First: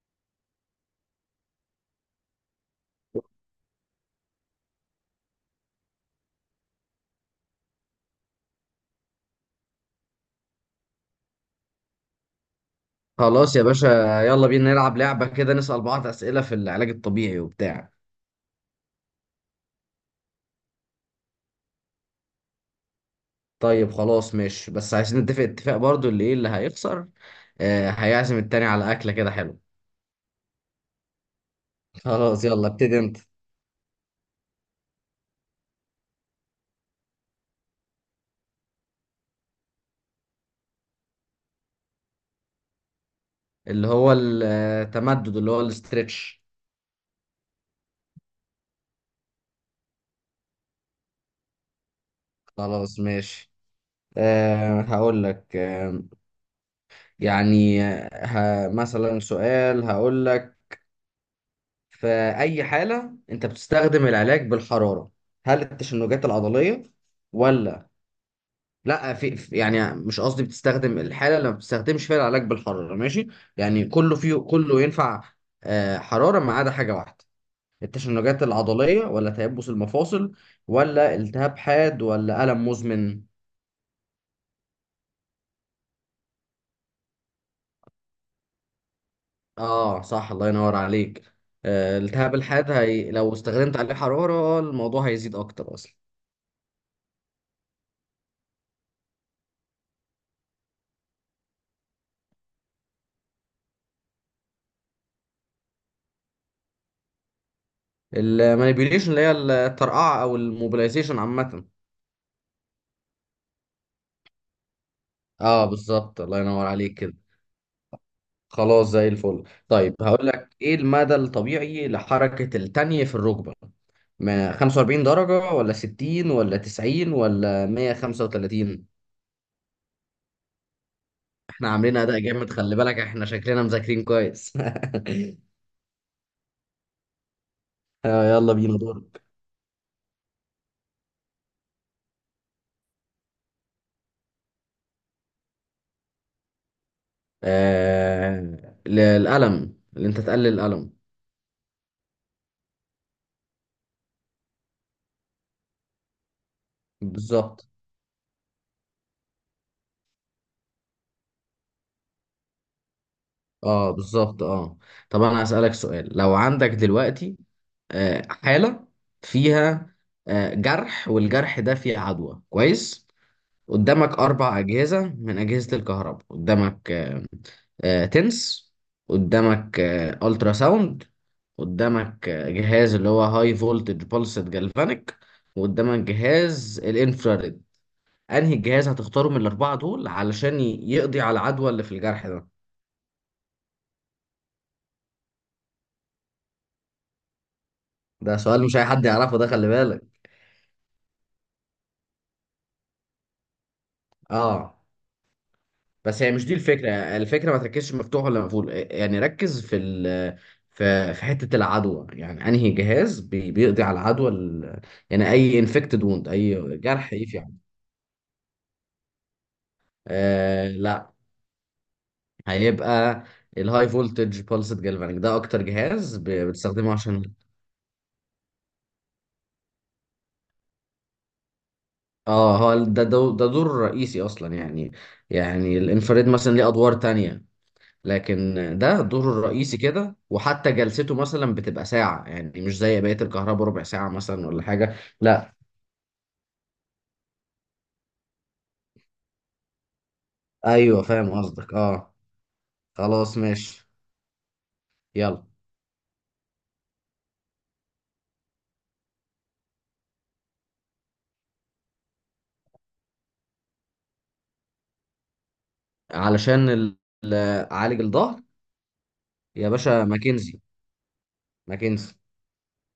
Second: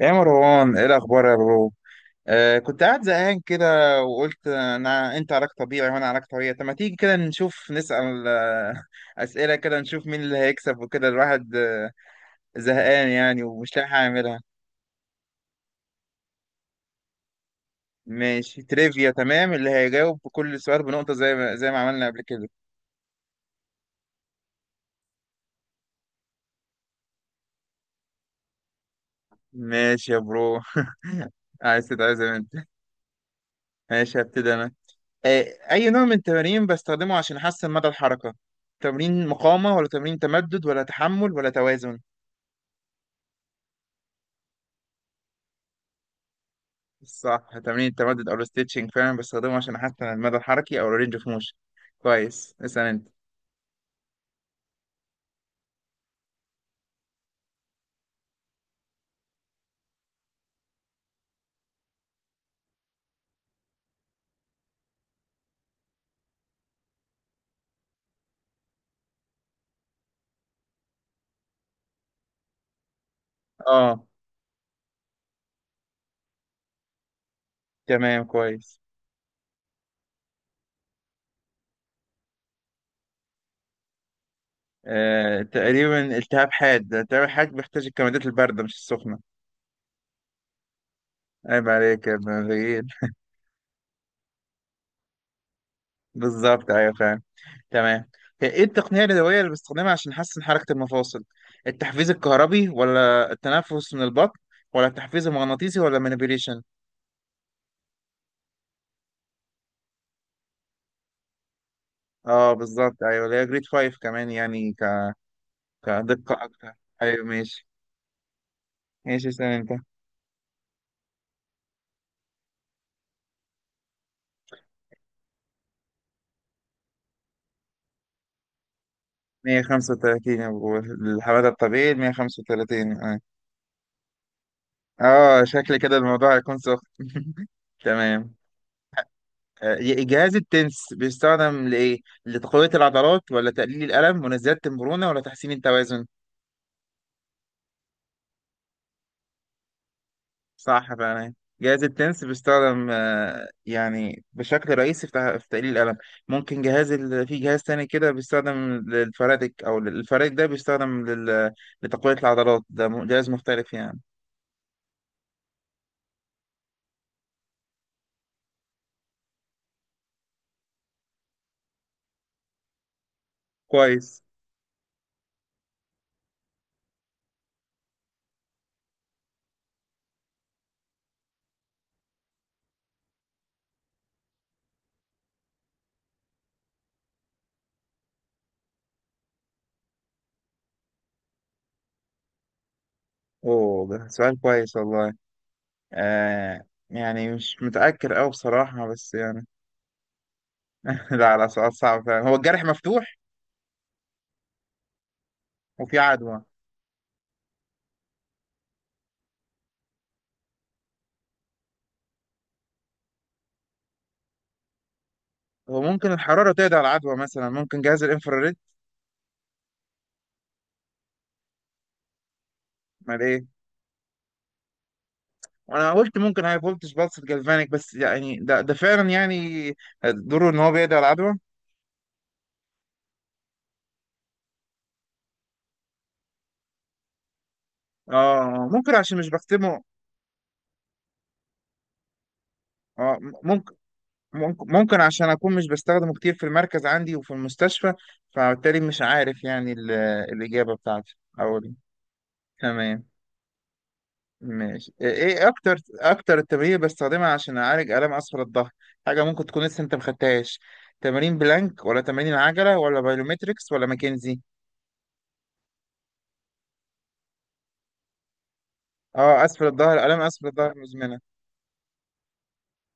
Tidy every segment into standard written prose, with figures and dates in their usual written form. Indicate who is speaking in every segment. Speaker 1: يا مروان ايه الاخبار يا برو؟ آه، كنت قاعد زهقان كده وقلت انا انت علاج طبيعي وانا علاج طبيعي، طب ما تيجي كده نشوف نسأل اسئله كده نشوف مين اللي هيكسب وكده الواحد زهقان يعني
Speaker 2: خلاص يا
Speaker 1: ومش
Speaker 2: باشا.
Speaker 1: لاقي حاجه يعملها.
Speaker 2: يلا بينا نلعب لعبة كده، نسأل بعض أسئلة في العلاج الطبيعي وبتاع.
Speaker 1: ماشي تريفيا، تمام، اللي هيجاوب بكل سؤال بنقطه زي ما زي ما عملنا قبل كده.
Speaker 2: طيب خلاص ماشي، بس عايزين نتفق اتفاق برضو اللي ايه اللي هيخسر. آه هيعزم التاني على أكلة كده حلوة.
Speaker 1: ماشي يا برو عايز تتعزم
Speaker 2: خلاص
Speaker 1: انت؟
Speaker 2: يلا ابتدي انت.
Speaker 1: ماشي هبتدي انا. آه، اي نوع من التمارين بستخدمه عشان احسن مدى الحركه؟ تمرين مقاومه ولا تمرين تمدد ولا تحمل ولا توازن؟
Speaker 2: اللي هو التمدد اللي هو الاسترتش.
Speaker 1: صح، تمرين التمدد او الستيتشنج فعلا بستخدمه عشان احسن المدى الحركي او الرينج اوف موشن. كويس، اسال
Speaker 2: خلاص
Speaker 1: انت.
Speaker 2: ماشي. هقول لك. يعني آه، مثلا سؤال هقول لك في أي حالة أنت بتستخدم العلاج بالحرارة؟ هل التشنجات العضلية ولا لا؟ يعني مش قصدي، بتستخدم الحاله اللي ما بتستخدمش فيها العلاج بالحراره ماشي؟ يعني
Speaker 1: اه.
Speaker 2: كله فيه، كله ينفع حراره ما عدا حاجه واحده.
Speaker 1: تمام،
Speaker 2: التشنجات
Speaker 1: كويس.
Speaker 2: العضليه ولا تيبس المفاصل ولا التهاب حاد ولا الم مزمن؟
Speaker 1: تقريبا التهاب حاد، التهاب الحاد بيحتاج الكمادات البارده مش السخنه.
Speaker 2: اه صح، الله ينور عليك.
Speaker 1: عيب عليك يا ابن
Speaker 2: التهاب الحاد
Speaker 1: الغيين.
Speaker 2: هي لو استخدمت عليه حراره الموضوع هيزيد اكتر اصلا.
Speaker 1: بالظبط، ايوه فعلا. تمام. هي ايه التقنيه اليدويه اللي بستخدمها عشان احسن حركه المفاصل؟ التحفيز الكهربي ولا التنفس من البطن ولا التحفيز المغناطيسي ولا المانيبيوليشن؟
Speaker 2: المانيبيوليشن اللي هي الترقعه او الموبيلايزيشن عامه.
Speaker 1: اه بالظبط، ايوه، اللي هي جريد 5 كمان، يعني
Speaker 2: اه بالظبط، الله
Speaker 1: كدقه
Speaker 2: ينور
Speaker 1: اكتر.
Speaker 2: عليك كده.
Speaker 1: ايوه ماشي.
Speaker 2: خلاص زي
Speaker 1: ماشي اسلم
Speaker 2: الفل.
Speaker 1: انت.
Speaker 2: طيب هقول لك ايه المدى الطبيعي لحركة التانية في الركبة؟ ما 45 درجة ولا 60 ولا 90 ولا 135؟
Speaker 1: 135 يا ابو الحمادة،
Speaker 2: احنا
Speaker 1: الطبيعي
Speaker 2: عاملين اداء جامد، خلي
Speaker 1: 135.
Speaker 2: بالك
Speaker 1: اه.
Speaker 2: احنا شكلنا مذاكرين كويس.
Speaker 1: اه، شكل كده الموضوع هيكون سخن. تمام.
Speaker 2: يلا بينا دورك.
Speaker 1: آه، جهاز التنس بيستخدم لإيه؟ لتقوية العضلات ولا تقليل الألم ولا زيادة المرونة ولا تحسين التوازن؟
Speaker 2: آه... الألم، اللي انت تقلل الألم.
Speaker 1: صح فعلا، جهاز التنس بيستخدم يعني بشكل رئيسي في في تقليل الألم. ممكن في جهاز
Speaker 2: بالظبط.
Speaker 1: تاني كده بيستخدم للفرادك، الفرادك ده بيستخدم لتقوية العضلات، ده جهاز مختلف
Speaker 2: اه
Speaker 1: يعني.
Speaker 2: بالظبط. اه طب انا هسألك سؤال. لو عندك دلوقتي حالة فيها جرح والجرح ده فيه عدوى، كويس؟ قدامك
Speaker 1: كويس.
Speaker 2: أربع أجهزة من أجهزة الكهرباء. قدامك تنس، قدامك ألترا ساوند، قدامك جهاز اللي هو هاي فولتج بولسد جالفانيك، وقدامك جهاز الانفراريد. أنهي جهاز هتختاره من الأربعة دول علشان يقضي على العدوى اللي في الجرح ده؟
Speaker 1: اوه، ده سؤال كويس والله. آه، يعني مش متأكد أوي
Speaker 2: ده سؤال مش أي
Speaker 1: بصراحة
Speaker 2: حد
Speaker 1: بس
Speaker 2: يعرفه،
Speaker 1: يعني.
Speaker 2: ده خلي بالك.
Speaker 1: لا، سؤال صعب فعلا. هو الجرح مفتوح
Speaker 2: اه
Speaker 1: وفي
Speaker 2: بس هي
Speaker 1: عدوى.
Speaker 2: مش دي الفكرة. الفكرة ما تركزش مفتوح ولا مقفول، يعني ركز في ال في في حتة العدوى، يعني انهي جهاز بيقضي على العدوى. يعني اي
Speaker 1: هو
Speaker 2: انفكتد
Speaker 1: ممكن
Speaker 2: ووند،
Speaker 1: الحرارة تقضي
Speaker 2: اي
Speaker 1: على
Speaker 2: جرح
Speaker 1: العدوى
Speaker 2: يفي
Speaker 1: مثلا؟
Speaker 2: عنه.
Speaker 1: ممكن جهاز الانفراريد.
Speaker 2: آه لا،
Speaker 1: امال
Speaker 2: هيبقى
Speaker 1: ايه؟
Speaker 2: الهاي فولتج بالسد جالفانيك. ده اكتر
Speaker 1: وانا
Speaker 2: جهاز
Speaker 1: قلت ممكن هاي
Speaker 2: بتستخدمه
Speaker 1: فولتج بالس
Speaker 2: عشان.
Speaker 1: جالفانيك، بس يعني ده فعلا يعني دوره ان هو بيقضي على العدوى.
Speaker 2: اه هو ده دور رئيسي اصلا يعني. يعني الانفراد مثلا ليه ادوار تانية، لكن
Speaker 1: اه ممكن،
Speaker 2: ده
Speaker 1: عشان مش
Speaker 2: دوره الرئيسي
Speaker 1: بختمه.
Speaker 2: كده. وحتى جلسته مثلا بتبقى ساعة، يعني مش زي بقية
Speaker 1: اه
Speaker 2: الكهرباء
Speaker 1: ممكن.
Speaker 2: ربع ساعة مثلا ولا
Speaker 1: ممكن
Speaker 2: حاجة.
Speaker 1: ممكن عشان
Speaker 2: لا.
Speaker 1: اكون مش بستخدمه كتير في المركز عندي وفي المستشفى، فبالتالي مش عارف يعني الإجابة
Speaker 2: ايوه
Speaker 1: بتاعتي
Speaker 2: فاهم
Speaker 1: أو.
Speaker 2: قصدك اه.
Speaker 1: تمام.
Speaker 2: خلاص ماشي.
Speaker 1: ماشي. ايه
Speaker 2: يلا.
Speaker 1: إيه اكتر التمارين اللي بستخدمها عشان اعالج الام اسفل الظهر؟ حاجه ممكن تكون لسه انت مخدتهاش. تمارين بلانك ولا تمارين العجله ولا بايلومتريكس ولا ماكنزي؟
Speaker 2: علشان ال- اعالج الظهر.
Speaker 1: اه اسفل
Speaker 2: يا باشا
Speaker 1: الظهر، الام اسفل
Speaker 2: ماكنزي.
Speaker 1: الظهر مزمنه.
Speaker 2: ماكنزي.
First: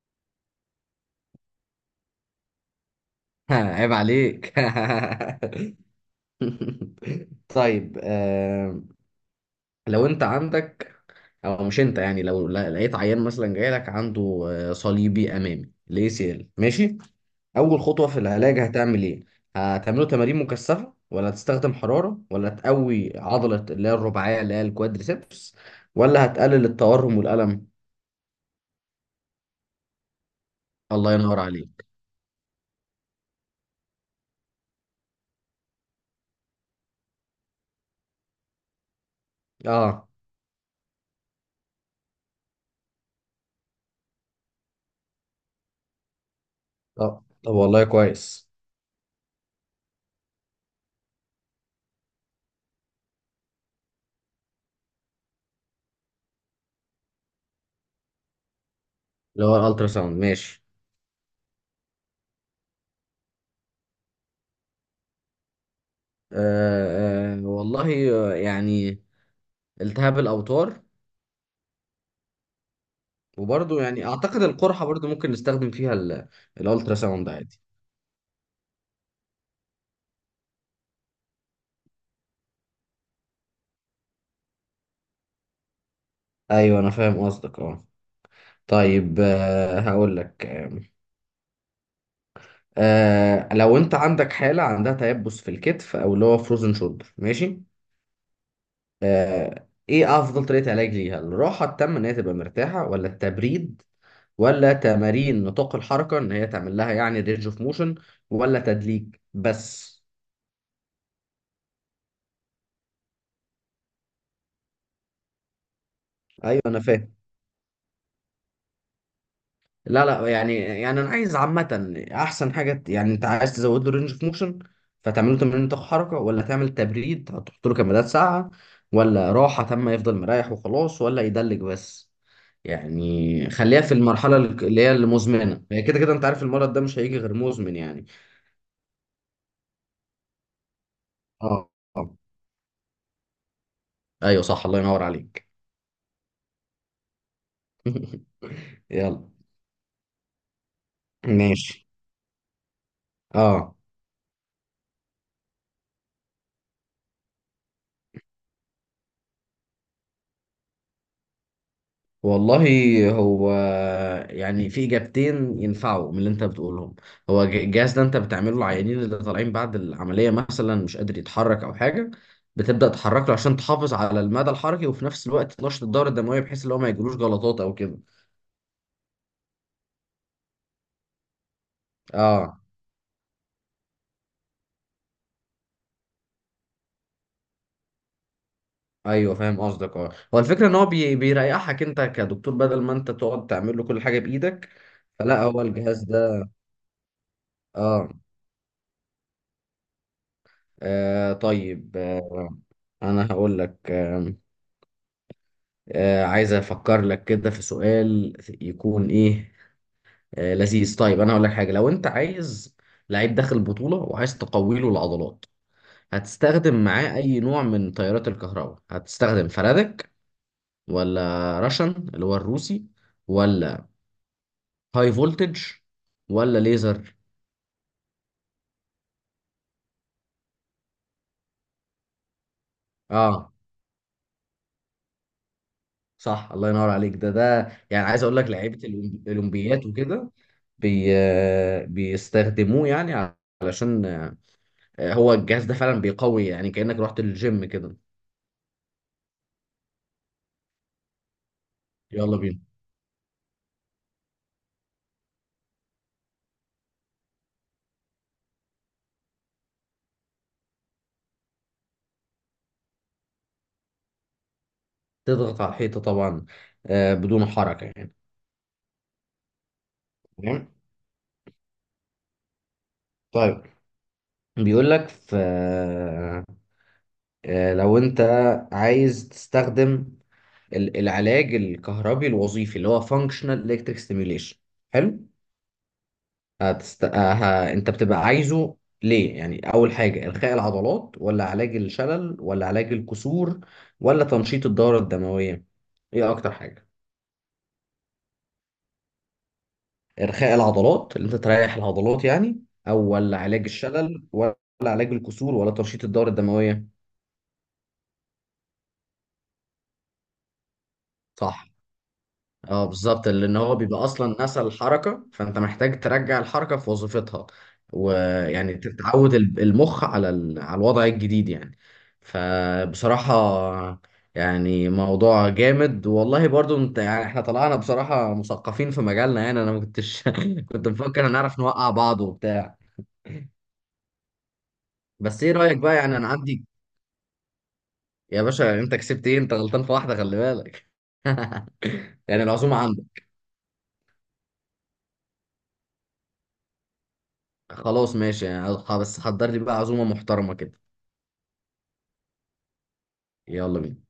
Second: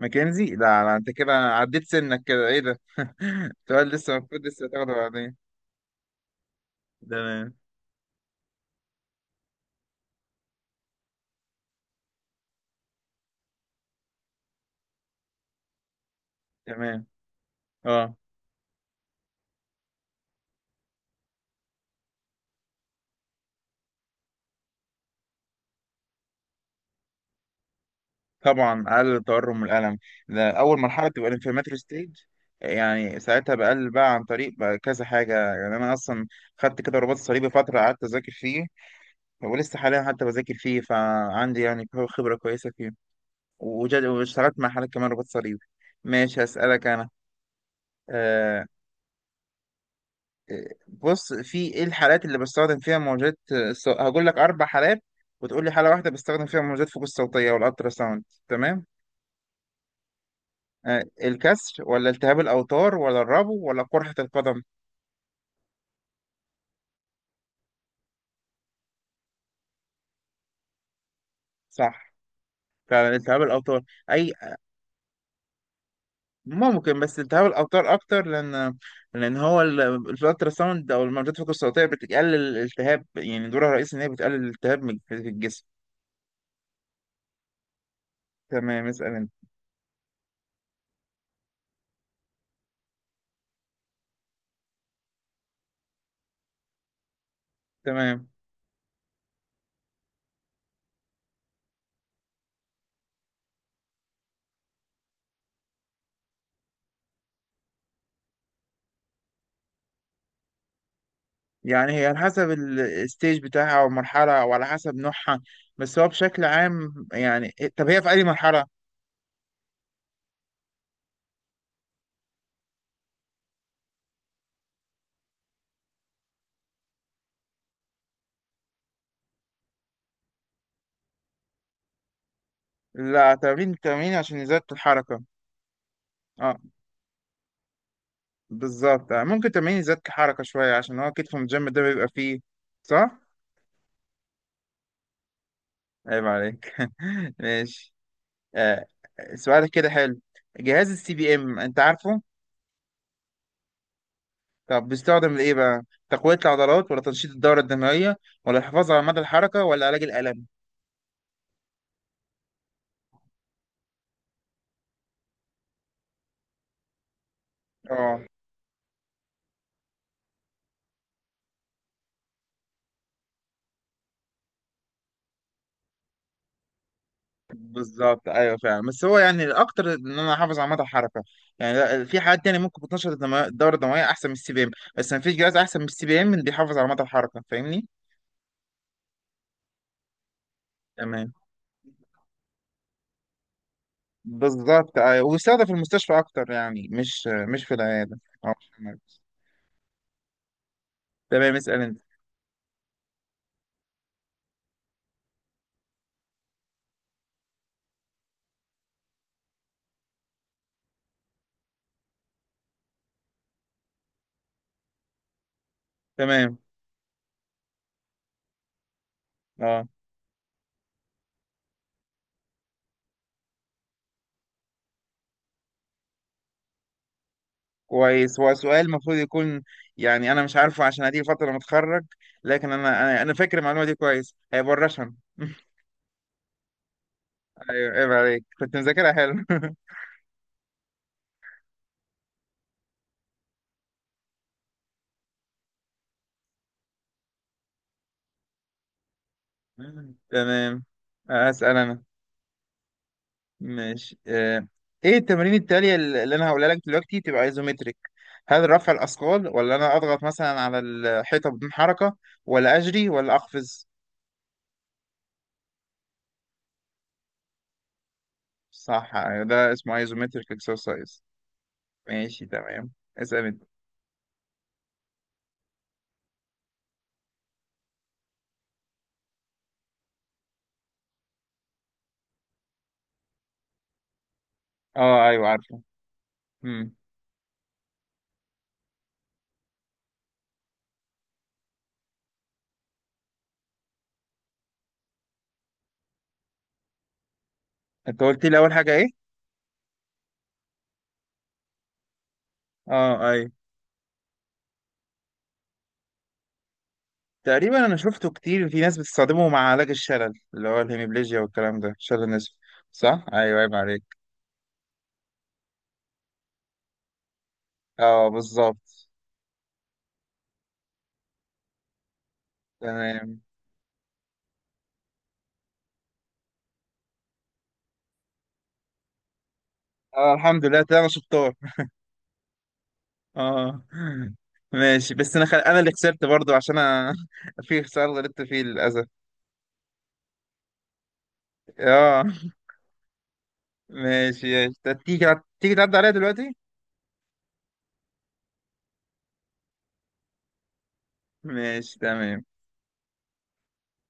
Speaker 1: ماكنزي؟ لا، انت كده عديت سنك كده، ايه ده؟ سؤال
Speaker 2: عيب
Speaker 1: لسه المفروض
Speaker 2: عليك.
Speaker 1: لسه تاخده بعدين. تمام.
Speaker 2: طيب آه، لو انت عندك، او مش انت يعني، لو لقيت عيان مثلا جاي لك عنده صليبي امامي، الاي سي ال، ماشي؟
Speaker 1: تمام.
Speaker 2: اول خطوه
Speaker 1: اه
Speaker 2: في العلاج هتعمل ايه؟ هتعمله تمارين مكثفه ولا هتستخدم حراره ولا تقوي عضله اللي هي الرباعيه اللي هي الكوادريسبس، ولا هتقلل التورم والالم؟
Speaker 1: طبعا، اقل التورم والالم. ده اول مرحله
Speaker 2: الله
Speaker 1: بتبقى
Speaker 2: ينور
Speaker 1: الانفلاماتوري
Speaker 2: عليك.
Speaker 1: ستيج. يعني ساعتها بقلل بقى عن طريق بقى كذا حاجه، يعني انا اصلا خدت كده رباط صليبي، فتره قعدت اذاكر فيه، ولسه حاليا
Speaker 2: اه
Speaker 1: حتى بذاكر فيه، فعندي يعني خبره كويسه فيه. واشتغلت مع حالات كمان رباط صليبي. ماشي هسألك انا.
Speaker 2: طب طب، والله كويس.
Speaker 1: آه، بص، في ايه الحالات اللي بستخدم فيها هقول لك اربع حالات وتقول لي حاله واحده بستخدم فيها موجات فوق الصوتيه والالترا ساوند. تمام.
Speaker 2: اللي هو الالترا ساوند ماشي.
Speaker 1: آه، الكسر ولا التهاب الأوتار ولا الربو ولا قرحة القدم؟
Speaker 2: آه آه والله آه، يعني التهاب الاوتار.
Speaker 1: صح، فعلا التهاب الأوتار.
Speaker 2: وبرضه يعني
Speaker 1: أي،
Speaker 2: اعتقد القرحه برضه ممكن نستخدم فيها الالترا
Speaker 1: ممكن، بس
Speaker 2: ساوند
Speaker 1: التهاب
Speaker 2: عادي.
Speaker 1: الأوتار أكتر لأن. لأن هو الالترا ساوند أو الموجات الفوق الصوتية بتقلل الالتهاب، يعني دورها الرئيسي إن هي بتقلل الالتهاب في الجسم.
Speaker 2: ايوه انا فاهم قصدك اه.
Speaker 1: تمام، اسأل
Speaker 2: طيب
Speaker 1: أنت.
Speaker 2: آه هقول لك آه، لو انت عندك حاله عندها تيبس في الكتف او اللي هو فروزن شولدر، ماشي؟
Speaker 1: تمام.
Speaker 2: آه ايه افضل طريقه علاج ليها؟ الراحه التامه ان هي تبقى مرتاحه، ولا التبريد، ولا تمارين نطاق الحركه ان هي تعمل لها يعني رينج اوف موشن، ولا تدليك بس؟
Speaker 1: يعني هي على حسب الستيج بتاعها أو المرحلة أو على حسب نوعها، بس هو بشكل
Speaker 2: ايوه انا
Speaker 1: عام
Speaker 2: فاهم.
Speaker 1: يعني، طب هي في أي مرحلة؟
Speaker 2: لا لا يعني، يعني انا عايز عامه احسن حاجه. يعني انت عايز تزود له رينج اوف موشن، فتعمله تمرين طاقه حركه، ولا تعمل تبريد هتحط له كمادات ساقعه، ولا راحه تامه يفضل مريح وخلاص، ولا يدلك بس؟
Speaker 1: لا،
Speaker 2: يعني
Speaker 1: تمرين
Speaker 2: خليها في
Speaker 1: تمرين
Speaker 2: المرحله
Speaker 1: عشان إزالة
Speaker 2: اللي هي
Speaker 1: الحركة.
Speaker 2: المزمنه، هي كده كده انت عارف
Speaker 1: اه
Speaker 2: المرض ده مش هيجي غير مزمن يعني.
Speaker 1: بالظبط. آه، ممكن تمرين الذات كحركة شوية عشان هو كتف الجيم
Speaker 2: اه
Speaker 1: ده بيبقى
Speaker 2: آه.
Speaker 1: فيه. صح؟
Speaker 2: ايوه صح، الله ينور عليك.
Speaker 1: عيب عليك. ماشي. آه.
Speaker 2: يلا.
Speaker 1: سؤالك كده حلو. جهاز السي بي ام انت
Speaker 2: ماشي
Speaker 1: عارفه؟
Speaker 2: اه.
Speaker 1: طب بيستخدم لإيه بقى؟ تقوية العضلات ولا تنشيط الدورة الدموية ولا الحفاظ على مدى الحركة ولا علاج الألم؟
Speaker 2: والله هو يعني في اجابتين ينفعوا من اللي انت بتقولهم. هو الجهاز ده انت
Speaker 1: اه
Speaker 2: بتعمله العيانين اللي طالعين بعد العمليه مثلا مش قادر يتحرك او حاجه، بتبدا تحرك له عشان تحافظ على المدى الحركي، وفي نفس الوقت تنشط الدوره الدمويه بحيث ان هو ما يجيلوش جلطات او كده.
Speaker 1: بالظبط، ايوه فعلا، بس هو يعني الاكتر ان انا احافظ على مدى الحركه. يعني لا، في حاجات تانية
Speaker 2: اه
Speaker 1: ممكن الدوره الدمويه احسن من السي بي ام. بس مفيش جهاز احسن من السي بي ام بيحافظ على مدى الحركه، فاهمني؟
Speaker 2: ايوه فاهم قصدك اه، هو الفكره ان هو
Speaker 1: تمام.
Speaker 2: بيريحك انت كدكتور بدل ما انت تقعد تعمل له كل حاجه بايدك.
Speaker 1: بالظبط، أيوة،
Speaker 2: فلا هو
Speaker 1: ويستخدم في
Speaker 2: الجهاز
Speaker 1: المستشفى أكتر،
Speaker 2: ده
Speaker 1: يعني مش في
Speaker 2: اه.
Speaker 1: العيادة أو مش في المركز. تمام، اسأل
Speaker 2: طيب
Speaker 1: أنت.
Speaker 2: آه، انا هقول لك عايز افكر لك كده في سؤال يكون ايه لذيذ. طيب انا هقول لك حاجه، لو انت عايز لعيب داخل البطوله وعايز تقوي له العضلات،
Speaker 1: تمام.
Speaker 2: هتستخدم معاه اي نوع من تيارات الكهرباء؟ هتستخدم
Speaker 1: أه،
Speaker 2: فلادك، ولا راشن اللي هو الروسي، ولا هاي فولتج، ولا ليزر؟
Speaker 1: كويس. هو سؤال المفروض يكون، يعني أنا مش عارفه عشان هدي فترة متخرج، لكن أنا أنا
Speaker 2: اه
Speaker 1: فاكر المعلومة دي كويس. هيبقى الرشن.
Speaker 2: صح، الله ينور عليك. ده ده
Speaker 1: أيوه،
Speaker 2: يعني
Speaker 1: عيب
Speaker 2: عايز اقول
Speaker 1: عليك،
Speaker 2: لك،
Speaker 1: كنت
Speaker 2: لعيبه
Speaker 1: مذاكرها حلو.
Speaker 2: الاولمبيات وكده بي... آه، بيستخدموه يعني، علشان هو الجهاز ده فعلا بيقوي، يعني كأنك رحت الجيم كده.
Speaker 1: تمام. أسأل أنا.
Speaker 2: يلا بينا.
Speaker 1: ماشي. آه. ايه التمارين التالية اللي انا هقولها لك دلوقتي تبقى ايزومتريك؟ هل رفع الاثقال ولا انا اضغط مثلا على الحيطة بدون حركة ولا اجري ولا اقفز؟
Speaker 2: تضغط على الحيطة طبعا، بدون حركة يعني.
Speaker 1: صح، يعني ده اسمه ايزومتريك
Speaker 2: تمام.
Speaker 1: اكسرسايز. ماشي، تمام. اسال انت.
Speaker 2: طيب بيقول لك، في لو انت عايز تستخدم العلاج الكهربي الوظيفي اللي هو functional electric stimulation، حلو؟
Speaker 1: اه ايوه عارفه. امم.
Speaker 2: انت بتبقى عايزه ليه؟ يعني اول حاجة الخاء العضلات، ولا علاج الشلل، ولا علاج الكسور، ولا تنشيط الدورة الدموية؟ ايه اكتر حاجة؟
Speaker 1: انت قلت لي اول حاجة ايه؟
Speaker 2: إرخاء العضلات، اللي أنت تريح العضلات يعني،
Speaker 1: اه
Speaker 2: ولا
Speaker 1: ايوه.
Speaker 2: علاج الشلل، ولا علاج الكسور، ولا تنشيط الدورة الدموية؟
Speaker 1: تقريبا انا شفته كتير في ناس بتستخدمه مع علاج الشلل اللي هو الهيميبليجيا
Speaker 2: صح.
Speaker 1: والكلام ده، شلل النسف.
Speaker 2: اه
Speaker 1: صح
Speaker 2: بالظبط، لان
Speaker 1: ايوه، عيب
Speaker 2: هو بيبقى
Speaker 1: عليك.
Speaker 2: اصلا نسى الحركه، فانت محتاج ترجع الحركه في وظيفتها،
Speaker 1: اه
Speaker 2: ويعني
Speaker 1: بالظبط.
Speaker 2: تتعود المخ على على الوضع الجديد يعني.
Speaker 1: تمام.
Speaker 2: فبصراحه يعني موضوع جامد والله، برضو انت يعني احنا طلعنا بصراحه مثقفين في مجالنا. يعني انا ما كنتش
Speaker 1: اه الحمد لله،
Speaker 2: كنت
Speaker 1: ده انا
Speaker 2: مفكر
Speaker 1: شطار.
Speaker 2: هنعرف نوقع بعض وبتاع.
Speaker 1: اه ماشي، بس
Speaker 2: بس
Speaker 1: انا
Speaker 2: ايه رايك
Speaker 1: انا اللي
Speaker 2: بقى؟ يعني
Speaker 1: خسرت
Speaker 2: انا
Speaker 1: برضو
Speaker 2: عندي،
Speaker 1: عشان أنا. في خسارة غلطت
Speaker 2: يا
Speaker 1: فيه
Speaker 2: باشا يعني انت
Speaker 1: للاسف.
Speaker 2: كسبت ايه، انت غلطان في واحده خلي بالك.
Speaker 1: اه
Speaker 2: يعني العزومه عندك.
Speaker 1: ماشي، ماشي. طب تيجي، تيجي تعدي عليا دلوقتي.
Speaker 2: خلاص ماشي، يعني بس حضر لي بقى عزومه محترمه كده.
Speaker 1: ماشي تمام.
Speaker 2: يلا بينا.